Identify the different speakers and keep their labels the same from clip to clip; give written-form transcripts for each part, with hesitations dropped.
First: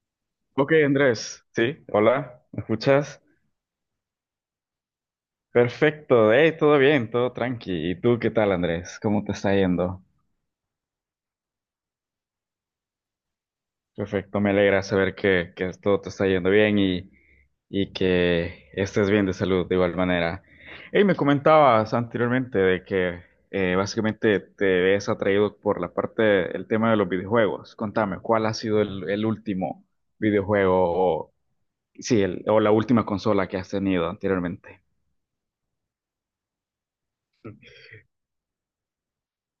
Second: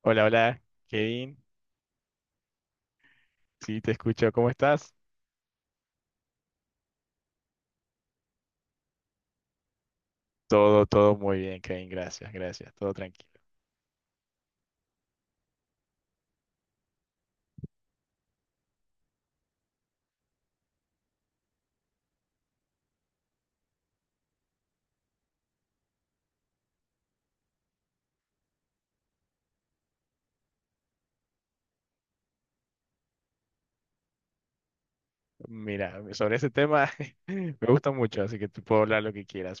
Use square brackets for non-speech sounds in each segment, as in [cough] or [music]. Speaker 1: Hola, hola,
Speaker 2: Ok,
Speaker 1: Kevin.
Speaker 2: Andrés, sí, hola, ¿me escuchas?
Speaker 1: Sí, te escucho. ¿Cómo estás?
Speaker 2: Perfecto, hey, todo bien, todo tranqui. ¿Y tú qué tal, Andrés? ¿Cómo te está yendo?
Speaker 1: Todo muy bien, Kevin. Gracias, gracias. Todo tranquilo.
Speaker 2: Perfecto, me alegra saber que todo te está yendo bien y que estés bien de salud de igual manera. Hey, me comentabas anteriormente de que básicamente te ves atraído por la parte del tema de los videojuegos. Contame, ¿cuál ha sido el último videojuego o, sí, o la última consola que has tenido anteriormente?
Speaker 1: Mira, sobre ese tema [laughs] me gusta mucho, así que tú puedo hablar lo que quieras.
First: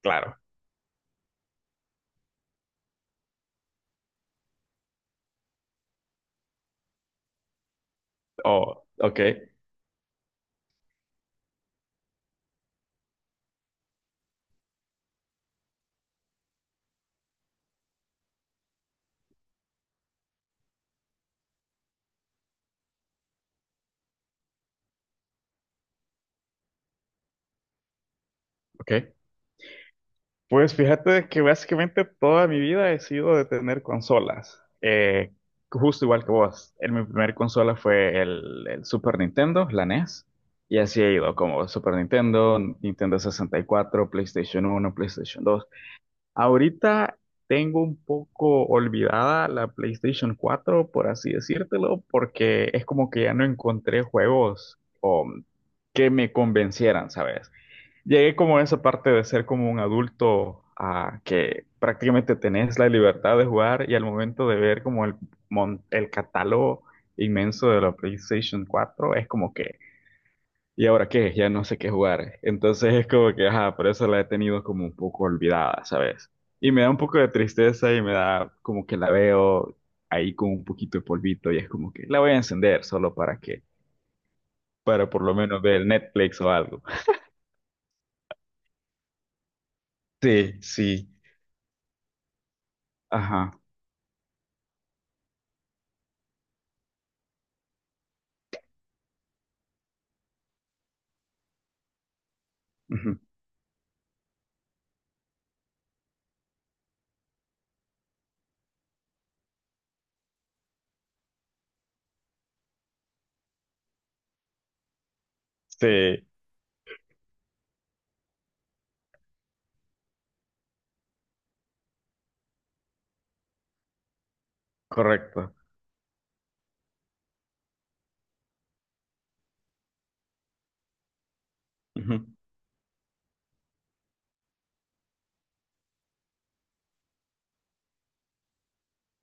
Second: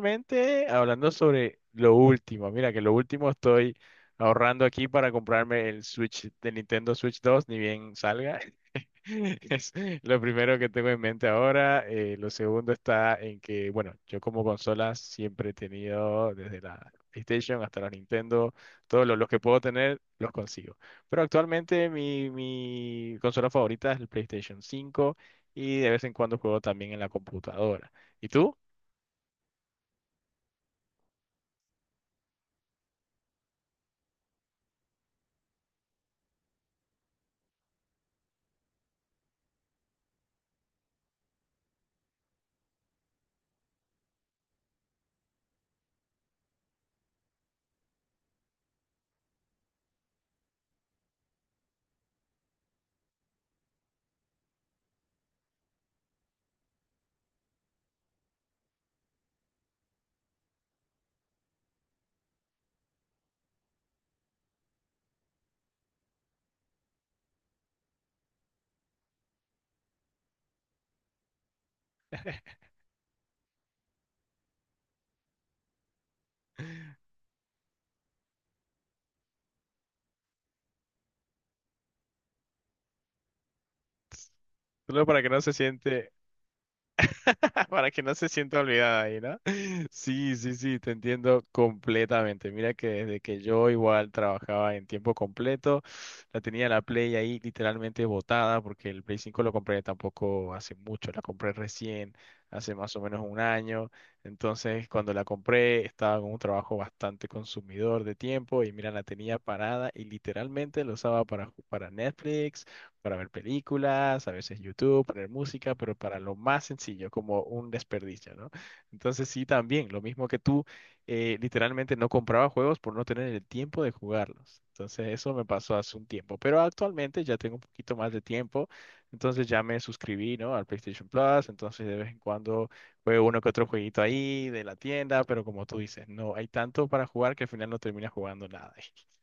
Speaker 2: Claro.
Speaker 1: hablando sobre lo último. Mira, que lo último estoy ahorrando aquí para comprarme el Switch de Nintendo Switch 2, ni bien salga. [laughs]
Speaker 2: Oh, ok,
Speaker 1: Es lo primero que tengo en mente ahora. Lo segundo está en que, bueno, yo como consolas siempre he tenido desde la PlayStation hasta la Nintendo, todos los que puedo tener los consigo. Pero actualmente mi consola favorita es el PlayStation 5 y de vez en cuando juego también en la computadora. ¿Y tú?
Speaker 2: ok. Pues fíjate que básicamente toda mi vida he sido de tener consolas. Justo igual que vos. En mi primer consola fue el Super Nintendo, la NES. Y así he ido, como Super Nintendo, Nintendo 64, PlayStation 1, PlayStation 2. Ahorita tengo un poco olvidada la PlayStation 4, por así decírtelo, porque es como que ya no encontré juegos que me convencieran, ¿sabes? Llegué como a esa parte de ser como un adulto que prácticamente tenés la libertad de jugar y al momento de ver como el catálogo inmenso de la PlayStation 4 es como que, ¿y ahora qué? Ya no sé qué jugar.
Speaker 1: [laughs]
Speaker 2: Entonces es como que, ajá, por eso la he tenido como un poco olvidada, ¿sabes? Y me da un poco de tristeza y me da como que la veo ahí con un poquito de polvito y es como que la voy a encender solo
Speaker 1: Solo
Speaker 2: para
Speaker 1: para
Speaker 2: por
Speaker 1: que
Speaker 2: lo
Speaker 1: no se
Speaker 2: menos ver
Speaker 1: siente,
Speaker 2: Netflix o algo.
Speaker 1: [laughs] para que no se sienta olvidada ahí, ¿no? [laughs] Sí, sí,
Speaker 2: Sí,
Speaker 1: sí, te
Speaker 2: sí,
Speaker 1: entiendo completamente. Mira que desde que
Speaker 2: ajá.
Speaker 1: yo igual trabajaba en tiempo completo, la tenía la Play ahí literalmente botada porque el Play 5 lo compré tampoco hace mucho, la compré recién, hace más o menos un año. Entonces, cuando la compré, estaba con un trabajo bastante consumidor de tiempo y mira, la tenía parada y literalmente lo usaba para, para Netflix, para ver películas, a veces YouTube, poner música, pero para
Speaker 2: Sí,
Speaker 1: lo más sencillo, como un desperdicio, ¿no? Entonces sí, también, lo mismo que tú, literalmente no compraba juegos por no tener el tiempo de jugarlos. Entonces eso me
Speaker 2: correcto.
Speaker 1: pasó hace un tiempo, pero actualmente ya tengo un poquito más de tiempo, entonces ya me suscribí, ¿no? Al PlayStation Plus, entonces de vez en
Speaker 2: Ujú.
Speaker 1: cuando juego uno que otro jueguito ahí de la tienda, pero como tú dices, no hay tanto para jugar que al final no terminas jugando nada.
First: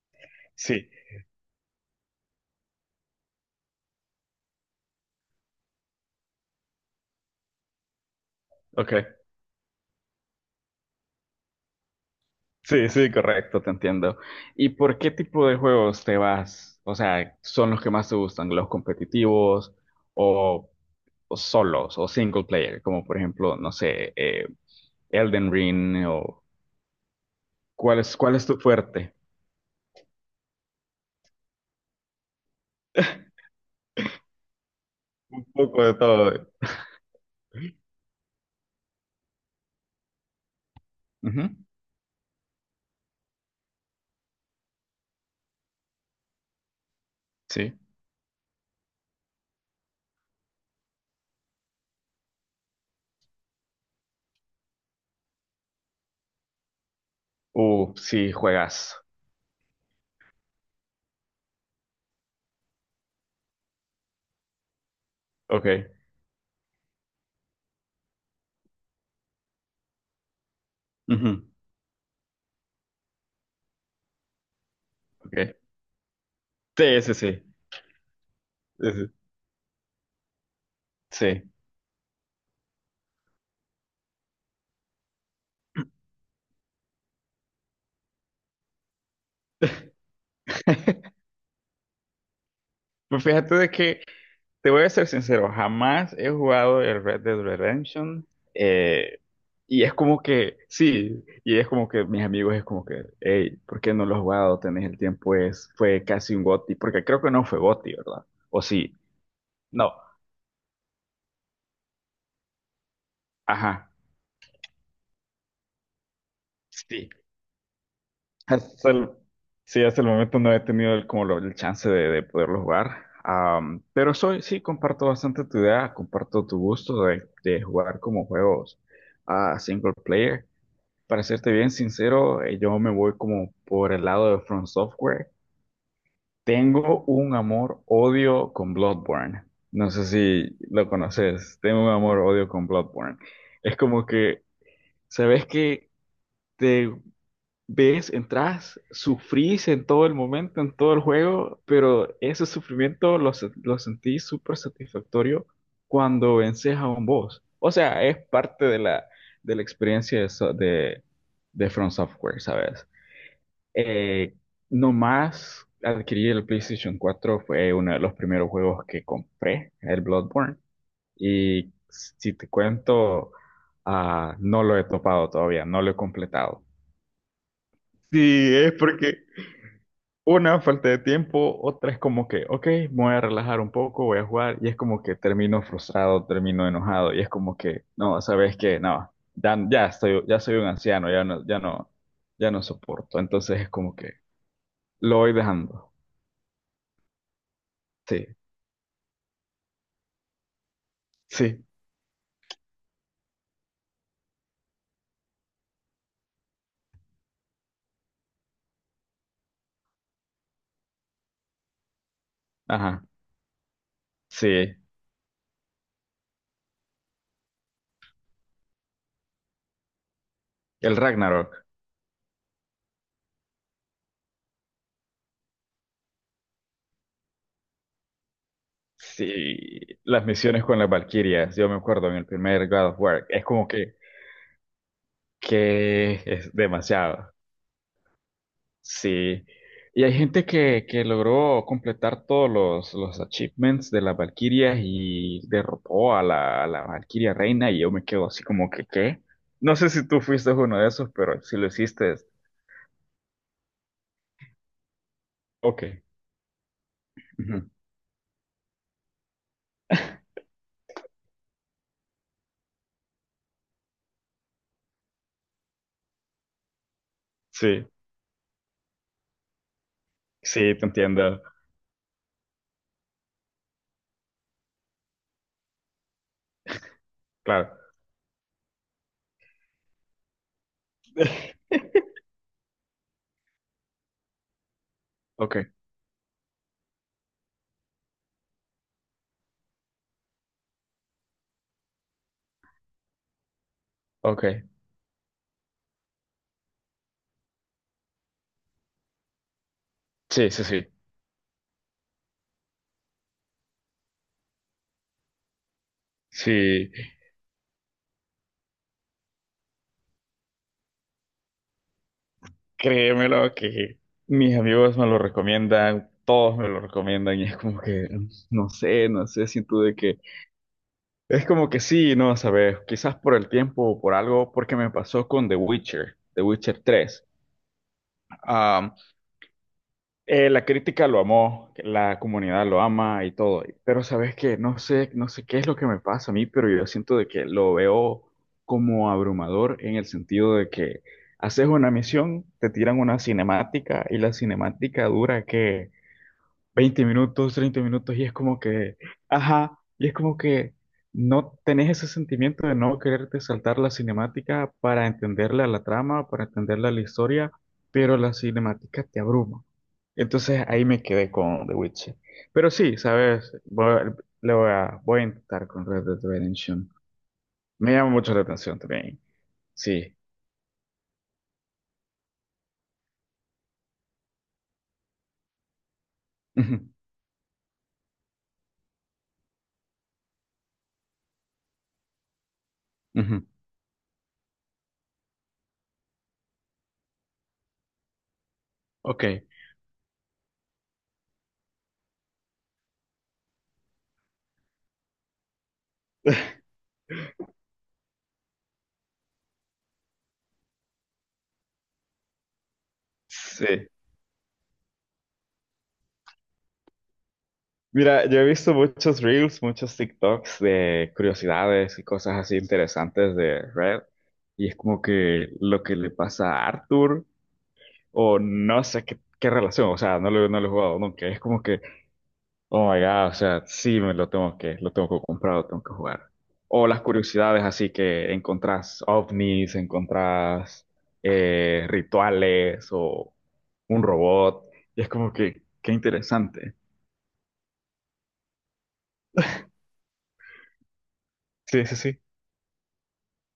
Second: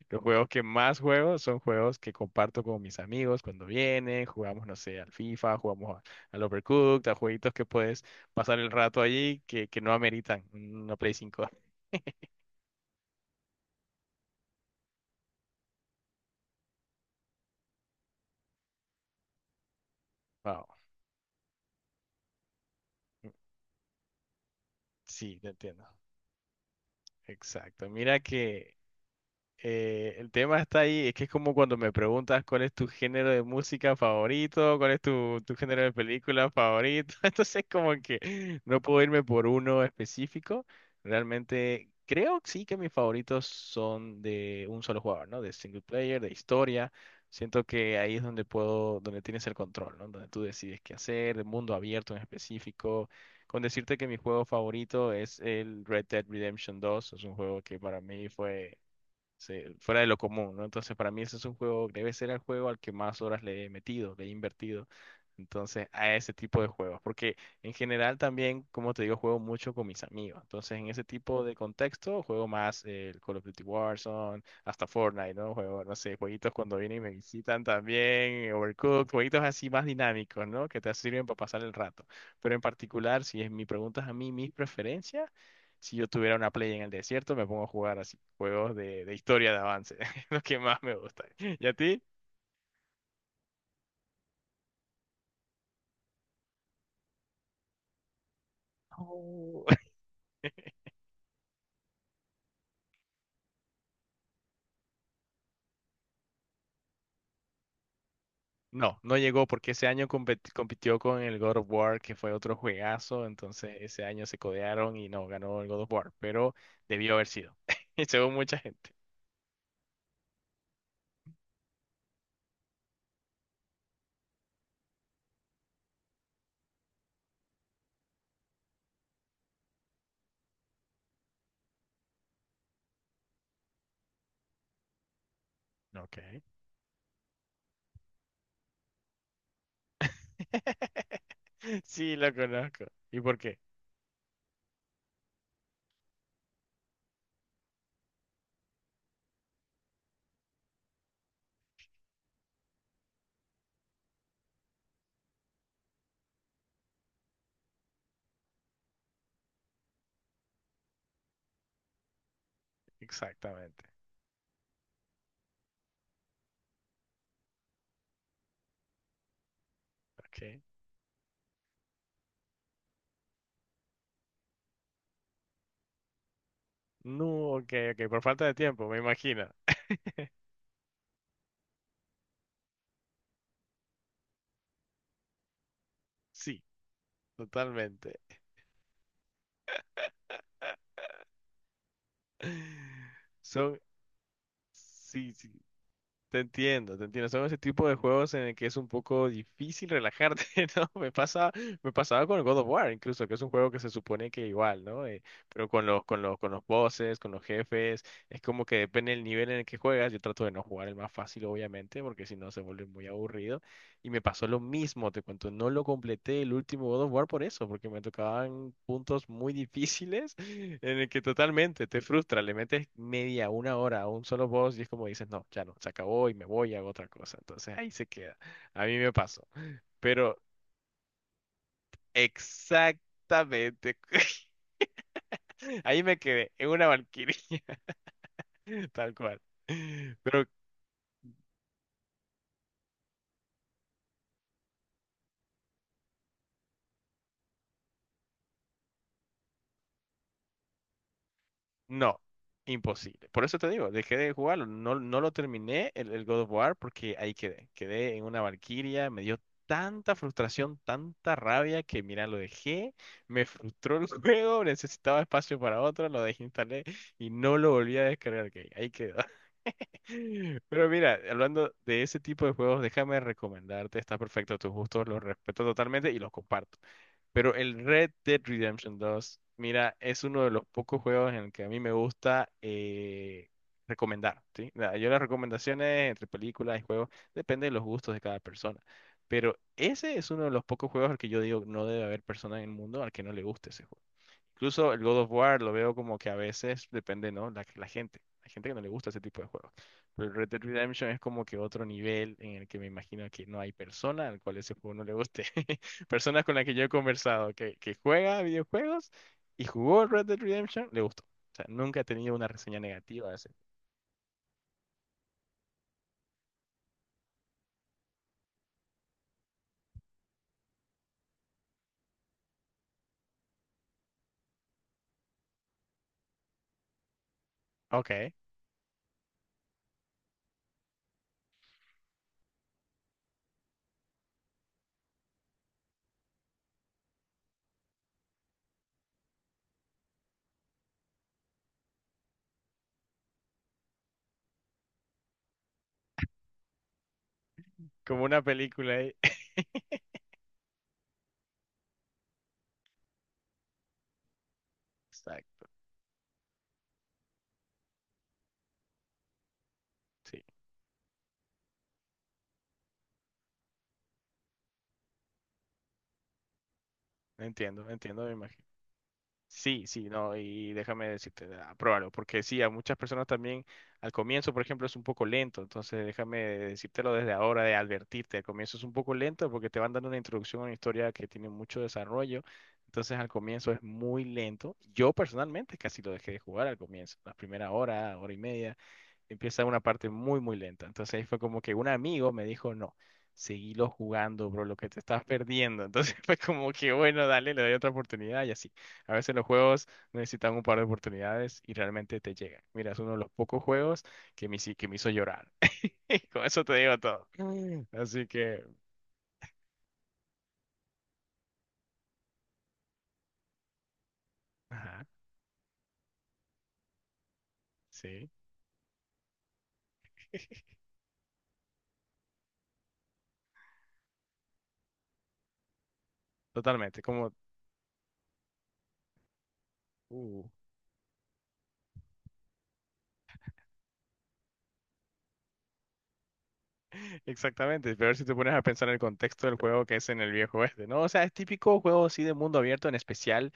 Speaker 1: Los juegos que
Speaker 2: Sí,
Speaker 1: más juego son juegos que comparto con mis amigos cuando vienen, jugamos, no sé, al FIFA, jugamos al Overcooked, a jueguitos que puedes pasar el
Speaker 2: ok.
Speaker 1: rato allí que no ameritan una Play cinco. [laughs]
Speaker 2: Sí, sí, correcto, te entiendo. ¿Y por qué tipo de juegos te vas? O sea, ¿son los que más te gustan? ¿Los competitivos
Speaker 1: Wow.
Speaker 2: o, o solos o single player? Como por ejemplo, no sé,
Speaker 1: Sí, te
Speaker 2: Elden
Speaker 1: entiendo.
Speaker 2: Ring o
Speaker 1: Exacto.
Speaker 2: ¿cuál es,
Speaker 1: Mira
Speaker 2: cuál es tu
Speaker 1: que
Speaker 2: fuerte?
Speaker 1: Eh, el tema está ahí, es que es como cuando me preguntas cuál es tu género de
Speaker 2: [laughs]
Speaker 1: música favorito, cuál es tu,
Speaker 2: Un
Speaker 1: tu género
Speaker 2: poco
Speaker 1: de
Speaker 2: de todo.
Speaker 1: película favorito, [laughs] entonces como que no puedo irme por uno específico,
Speaker 2: Ujú,
Speaker 1: realmente creo que sí, que mis favoritos son de un solo jugador, ¿no? De single player, de historia, siento
Speaker 2: sí.
Speaker 1: que ahí es donde puedo, donde tienes el control, ¿no? Donde tú decides qué hacer, de mundo abierto en específico, con decirte que mi juego favorito es el Red Dead Redemption 2, es un juego que para mí
Speaker 2: Sí,
Speaker 1: fue
Speaker 2: juegas.
Speaker 1: fuera de lo común, ¿no? Entonces, para mí ese es un juego, debe ser el juego al que más horas le he metido, le he invertido.
Speaker 2: Ok.
Speaker 1: Entonces, a ese tipo de juegos, porque en general también, como te digo, juego mucho con mis amigos. Entonces, en ese tipo
Speaker 2: Ujú,
Speaker 1: de contexto, juego más el Call of Duty Warzone, hasta Fortnite, ¿no?
Speaker 2: ok.
Speaker 1: Juego, no sé, jueguitos cuando vienen y
Speaker 2: Sí,
Speaker 1: me
Speaker 2: sí, sí.
Speaker 1: visitan también, Overcooked,
Speaker 2: Sí.
Speaker 1: jueguitos así más dinámicos, ¿no? Que te sirven para
Speaker 2: Sí.
Speaker 1: pasar el rato. Pero en particular, si es mi pregunta a mí, mis preferencias,
Speaker 2: Sí.
Speaker 1: si yo tuviera una play en el desierto, me pongo a jugar así juegos de historia de
Speaker 2: [laughs]
Speaker 1: avance, [laughs] lo que más me gusta. ¿Y a ti?
Speaker 2: Pues fíjate de que, te voy a ser sincero, jamás he jugado el Red Dead Redemption. eh,
Speaker 1: No,
Speaker 2: y es
Speaker 1: [laughs]
Speaker 2: como que, sí, y es como que mis amigos es como que, hey, ¿por qué no lo has jugado? Tenés el tiempo, fue casi un GOTY, porque creo que no fue GOTY, ¿verdad? O sí,
Speaker 1: no no llegó porque ese
Speaker 2: no,
Speaker 1: año compitió con el God of War, que fue otro juegazo, entonces
Speaker 2: ajá,
Speaker 1: ese año se codearon y no ganó el God of War, pero
Speaker 2: sí.
Speaker 1: debió haber sido, [laughs] según mucha
Speaker 2: Hasta
Speaker 1: gente.
Speaker 2: el, sí, hasta el momento no he tenido como el chance de poderlo jugar. Pero sí, comparto bastante tu idea, comparto tu gusto de jugar como juegos a single player. Para serte bien sincero, yo me voy como por el lado de From Software.
Speaker 1: Ok.
Speaker 2: Tengo un amor-odio con Bloodborne. No sé si lo
Speaker 1: [laughs]
Speaker 2: conoces. Tengo un
Speaker 1: Sí, lo
Speaker 2: amor-odio con
Speaker 1: conozco.
Speaker 2: Bloodborne.
Speaker 1: ¿Y por qué?
Speaker 2: Es como que, ¿sabes que ves, entras, sufrís en todo el momento, en todo el juego, pero ese sufrimiento lo sentí súper satisfactorio cuando vences a un boss. O sea, es parte de la experiencia de From Software, ¿sabes?
Speaker 1: Exactamente.
Speaker 2: Eh, Nomás adquirí el PlayStation 4 fue uno de los primeros juegos que compré, el Bloodborne.
Speaker 1: Ok.
Speaker 2: Y si te cuento, no lo he topado todavía, no lo he completado.
Speaker 1: No, ok, ok, por falta de
Speaker 2: Sí, es
Speaker 1: tiempo, me
Speaker 2: porque
Speaker 1: imagino.
Speaker 2: una, falta de tiempo, otra es como que, ok, me voy a relajar un poco, voy a jugar, y es como que termino frustrado,
Speaker 1: Sí,
Speaker 2: termino enojado, y es como que,
Speaker 1: totalmente.
Speaker 2: no, sabes que, no, ya, ya estoy, ya soy un anciano, ya no, ya no, ya no soporto,
Speaker 1: [laughs]
Speaker 2: entonces es
Speaker 1: Son,
Speaker 2: como que lo
Speaker 1: sí,
Speaker 2: voy
Speaker 1: sí.
Speaker 2: dejando,
Speaker 1: Te entiendo, te entiendo. Son ese tipo de juegos
Speaker 2: sí,
Speaker 1: en el que es un poco difícil relajarte, [laughs] ¿no? Me pasa,
Speaker 2: sí,
Speaker 1: me pasaba con el God of War, incluso, que es un juego que se supone que igual, ¿no? Pero con los, con los, con los bosses, con los jefes, es como que depende del nivel en el que juegas. Yo trato de no jugar el más fácil, obviamente, porque si no se vuelve
Speaker 2: ajá,
Speaker 1: muy aburrido. Y me pasó lo
Speaker 2: sí,
Speaker 1: mismo, te cuento, no lo completé el último God of War por eso, porque me tocaban puntos muy difíciles [laughs]
Speaker 2: el
Speaker 1: en el que
Speaker 2: Ragnarok,
Speaker 1: totalmente te frustra, le metes media, una hora a un solo boss y es como dices, no, ya no, se acabó y me voy a otra cosa. Entonces ahí se queda. A mí me pasó.
Speaker 2: sí, las
Speaker 1: Pero
Speaker 2: misiones con las Valquirias, yo me acuerdo en el primer God of War, es como
Speaker 1: exactamente, [laughs] ahí me
Speaker 2: que
Speaker 1: quedé,
Speaker 2: es
Speaker 1: en una
Speaker 2: demasiado.
Speaker 1: valquiria, [laughs] tal cual.
Speaker 2: Sí. Y hay
Speaker 1: Pero
Speaker 2: gente que logró completar todos los achievements de las Valquirias y derrotó a la Valquiria Reina y yo me quedo así como que, ¿qué? No sé si tú fuiste uno de esos, pero si lo hiciste,
Speaker 1: no, imposible. Por eso te digo, dejé de jugarlo. No, no lo
Speaker 2: ok.
Speaker 1: terminé el God of War porque ahí quedé.
Speaker 2: Ujú.
Speaker 1: Quedé en una Valquiria, me dio tanta
Speaker 2: [laughs]
Speaker 1: frustración, tanta rabia que mira, lo dejé, me frustró el [laughs] juego, necesitaba espacio para otro, lo desinstalé y no lo
Speaker 2: Sí,
Speaker 1: volví a descargar. Que Ahí quedó. [laughs]
Speaker 2: sí, te
Speaker 1: Pero mira,
Speaker 2: entiendo,
Speaker 1: hablando de ese tipo de juegos, déjame recomendarte, está perfecto a tus gustos, los respeto totalmente y los comparto. Pero
Speaker 2: claro.
Speaker 1: el Red Dead Redemption 2, mira, es uno de los pocos juegos en el que a mí
Speaker 2: [laughs]
Speaker 1: me gusta recomendar, ¿sí? Yo las
Speaker 2: Ok,
Speaker 1: recomendaciones entre películas y juegos depende de los gustos de cada persona. Pero ese es uno de los pocos juegos al que yo digo no debe haber persona en el mundo al que no le guste ese juego.
Speaker 2: ok.
Speaker 1: Incluso el God of War lo veo como que a veces depende, ¿no? La gente. Hay gente que no le gusta ese tipo de juegos. Pero el Red
Speaker 2: Sí,
Speaker 1: Dead
Speaker 2: sí, sí.
Speaker 1: Redemption es como que otro nivel en el que me imagino que no hay persona al cual ese juego no le guste. [laughs] Personas con las que yo he
Speaker 2: Sí,
Speaker 1: conversado que juega videojuegos y jugó Red Dead Redemption, le gustó. O sea, nunca he tenido una reseña negativa de ese.
Speaker 2: créemelo que mis amigos me lo recomiendan, todos me lo recomiendan y es como que no sé, no sé, siento de que es como que sí, no sabes, quizás por el tiempo o por algo, porque me pasó con The Witcher, The Witcher 3.
Speaker 1: Ok,
Speaker 2: Am, la crítica lo amó, la comunidad lo ama y todo, pero sabes que no sé, no sé qué es lo que me pasa a mí, pero yo siento de que lo veo como abrumador en el sentido de que haces una misión, te tiran una cinemática y la cinemática dura 20 minutos, 30 minutos,
Speaker 1: como
Speaker 2: y es
Speaker 1: una
Speaker 2: como
Speaker 1: película
Speaker 2: que,
Speaker 1: ahí. [laughs]
Speaker 2: ajá, y es como que no tenés ese sentimiento de no quererte saltar la cinemática para entenderle a
Speaker 1: Exacto,
Speaker 2: la trama, para entenderle a la historia, pero la cinemática te abruma.
Speaker 1: sí.
Speaker 2: Entonces ahí me quedé con The Witcher. Pero sí, sabes, voy a intentar con Red Dead Redemption.
Speaker 1: Entiendo,
Speaker 2: Me llama
Speaker 1: entiendo, me
Speaker 2: mucho la
Speaker 1: imagino.
Speaker 2: atención también.
Speaker 1: Sí, sí,
Speaker 2: Sí.
Speaker 1: no, y déjame decirte, ah, pruébalo, porque sí, a muchas personas también al comienzo, por ejemplo, es un poco lento, entonces déjame
Speaker 2: [laughs] Ujú,
Speaker 1: decírtelo desde ahora, de advertirte, al comienzo es un poco lento porque te van dando una introducción a una historia que tiene mucho desarrollo, entonces al
Speaker 2: ujú.
Speaker 1: comienzo es muy lento. Yo personalmente casi lo dejé de jugar al comienzo, la primera hora, hora y media
Speaker 2: Ok.
Speaker 1: empieza una parte muy, muy lenta. Entonces ahí fue como que un amigo me dijo, no, seguilo jugando, bro, lo que te estás perdiendo. Entonces [laughs] fue como
Speaker 2: [laughs]
Speaker 1: que, bueno, dale, le doy otra oportunidad y así. A veces los juegos necesitan un par de oportunidades y realmente te llegan. Mira, es uno de los pocos
Speaker 2: Sí.
Speaker 1: juegos que que me hizo llorar. [laughs] Y con eso te digo todo. [laughs]
Speaker 2: Mira,
Speaker 1: Así
Speaker 2: yo he
Speaker 1: que,
Speaker 2: visto muchos reels, muchos TikToks de curiosidades y cosas así interesantes de Red, y es como
Speaker 1: ajá,
Speaker 2: que lo que le pasa a Arthur,
Speaker 1: sí,
Speaker 2: o no sé qué relación, o sea, no lo he jugado nunca, es como que, oh my God, o sea, sí me lo tengo que comprar, lo tengo que jugar. O
Speaker 1: totalmente,
Speaker 2: las
Speaker 1: como...
Speaker 2: curiosidades así que encontrás ovnis,
Speaker 1: uh,
Speaker 2: encontrás rituales o un robot, y es como que, qué interesante.
Speaker 1: exactamente, pero si te pones a pensar en el contexto del juego que es en el viejo oeste, ¿no? O sea, es típico
Speaker 2: Sí, sí,
Speaker 1: juego
Speaker 2: sí.
Speaker 1: así de mundo abierto, en especial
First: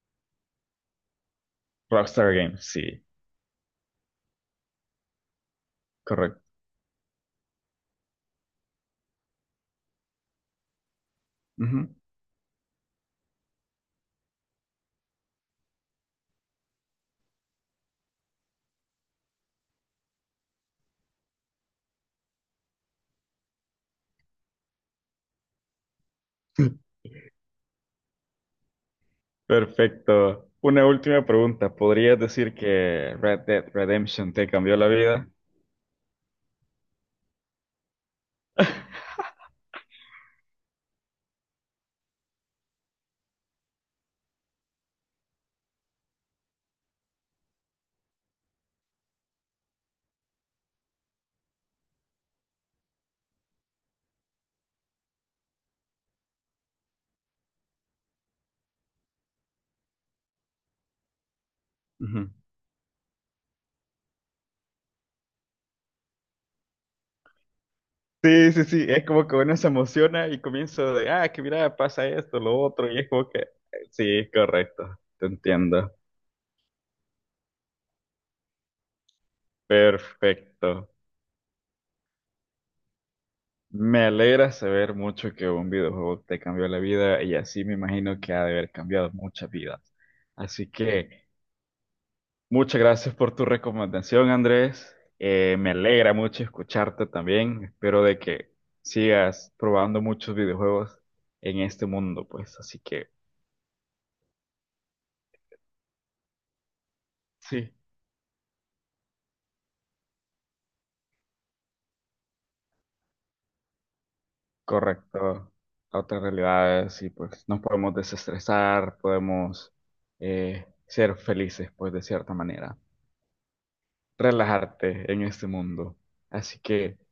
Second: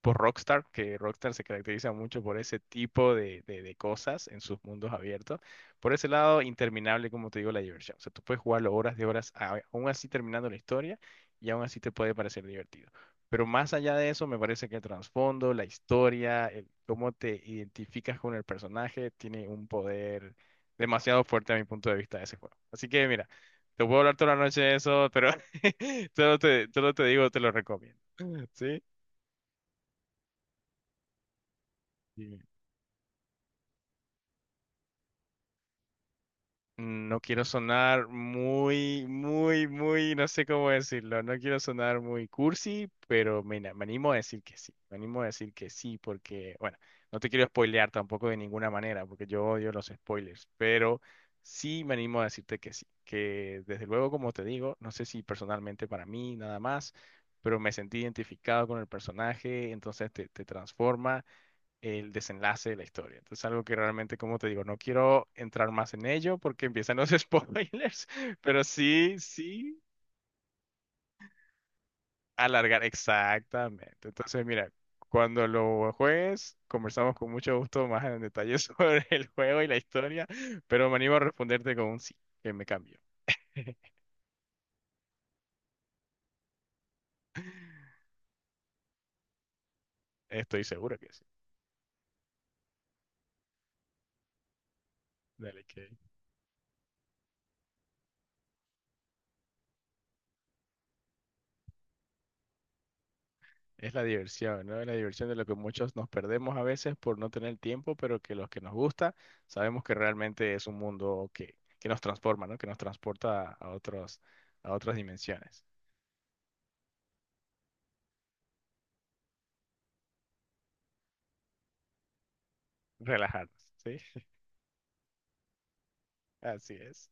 Speaker 1: por Rockstar, que Rockstar se caracteriza mucho
Speaker 2: Rockstar
Speaker 1: por ese
Speaker 2: Games, sí.
Speaker 1: tipo de cosas en sus mundos abiertos. Por ese lado,
Speaker 2: Correcto.
Speaker 1: interminable, como te digo, la diversión. O sea, tú puedes jugarlo horas de horas, aún así terminando la historia, y aún así te
Speaker 2: Ujú.
Speaker 1: puede parecer divertido. Pero más allá de eso, me parece que el trasfondo, la historia, el cómo te identificas con el personaje, tiene un poder demasiado fuerte a mi punto de vista de ese juego. Así que mira, te puedo hablar toda la noche de eso, pero [laughs] solo
Speaker 2: [laughs]
Speaker 1: te digo, te lo recomiendo. [laughs] ¿Sí?
Speaker 2: Perfecto. Una última pregunta. ¿Podrías
Speaker 1: Sí.
Speaker 2: decir que Red Dead Redemption te cambió la vida?
Speaker 1: No quiero sonar muy, muy,
Speaker 2: [laughs]
Speaker 1: muy, no sé cómo decirlo, no quiero sonar muy cursi, pero me animo a decir que sí, me animo a decir que sí, porque, bueno, no te quiero spoilear tampoco de ninguna manera, porque yo odio los spoilers, pero sí me animo a decirte que sí, que desde luego, como te digo, no sé si personalmente para mí nada más, pero me sentí identificado con el personaje, entonces te transforma el
Speaker 2: Ujú.
Speaker 1: desenlace de la historia. Entonces, algo que realmente, como te digo, no quiero entrar más en ello porque empiezan los [laughs] spoilers,
Speaker 2: Sí,
Speaker 1: pero
Speaker 2: sí, sí. Es
Speaker 1: sí,
Speaker 2: como que uno se
Speaker 1: sí,
Speaker 2: emociona y comienza de, que mira, pasa esto, lo
Speaker 1: alargar,
Speaker 2: otro. Y es como que,
Speaker 1: exactamente.
Speaker 2: sí,
Speaker 1: Entonces, mira,
Speaker 2: correcto. Te
Speaker 1: cuando lo
Speaker 2: entiendo.
Speaker 1: juegues, conversamos con mucho gusto más en detalle [laughs] sobre el juego y la historia,
Speaker 2: Perfecto.
Speaker 1: pero me animo a responderte con un sí, que me cambio. [laughs]
Speaker 2: Me alegra saber mucho que un videojuego te cambió la vida y así me imagino que ha de haber cambiado muchas vidas.
Speaker 1: Estoy
Speaker 2: Así
Speaker 1: seguro que sí.
Speaker 2: que... Muchas gracias por tu recomendación, Andrés.
Speaker 1: Dale,
Speaker 2: Me
Speaker 1: que
Speaker 2: alegra mucho escucharte también. Espero de que sigas probando muchos videojuegos en este mundo, pues. Así que
Speaker 1: es la diversión, ¿no? Es la diversión de lo que muchos nos perdemos a veces por no tener
Speaker 2: sí,
Speaker 1: tiempo, pero que los que nos gusta sabemos que realmente es un mundo que nos transforma, ¿no? Que nos transporta a otros, a otras
Speaker 2: correcto.
Speaker 1: dimensiones.
Speaker 2: A otras realidades y pues nos podemos desestresar, podemos ser felices, pues de cierta manera.
Speaker 1: Relajarnos, ¿sí?
Speaker 2: Relajarte en este mundo. Así
Speaker 1: Así
Speaker 2: que
Speaker 1: es.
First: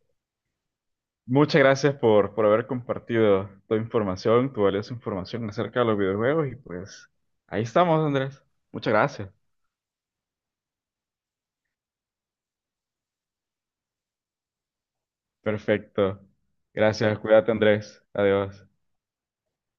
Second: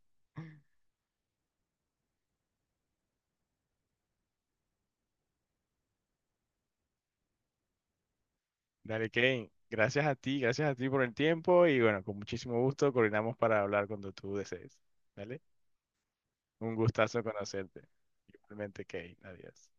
Speaker 2: muchas gracias por haber compartido tu información, tu valiosa información acerca de los videojuegos y pues ahí estamos, Andrés. Muchas
Speaker 1: Dale,
Speaker 2: gracias.
Speaker 1: Kane. Gracias a ti por el tiempo y bueno, con muchísimo gusto coordinamos para hablar cuando tú desees. ¿Vale?
Speaker 2: Perfecto.
Speaker 1: Un
Speaker 2: Gracias.
Speaker 1: gustazo
Speaker 2: Cuídate,
Speaker 1: conocerte.
Speaker 2: Andrés. Adiós.
Speaker 1: Igualmente, Kane. Adiós.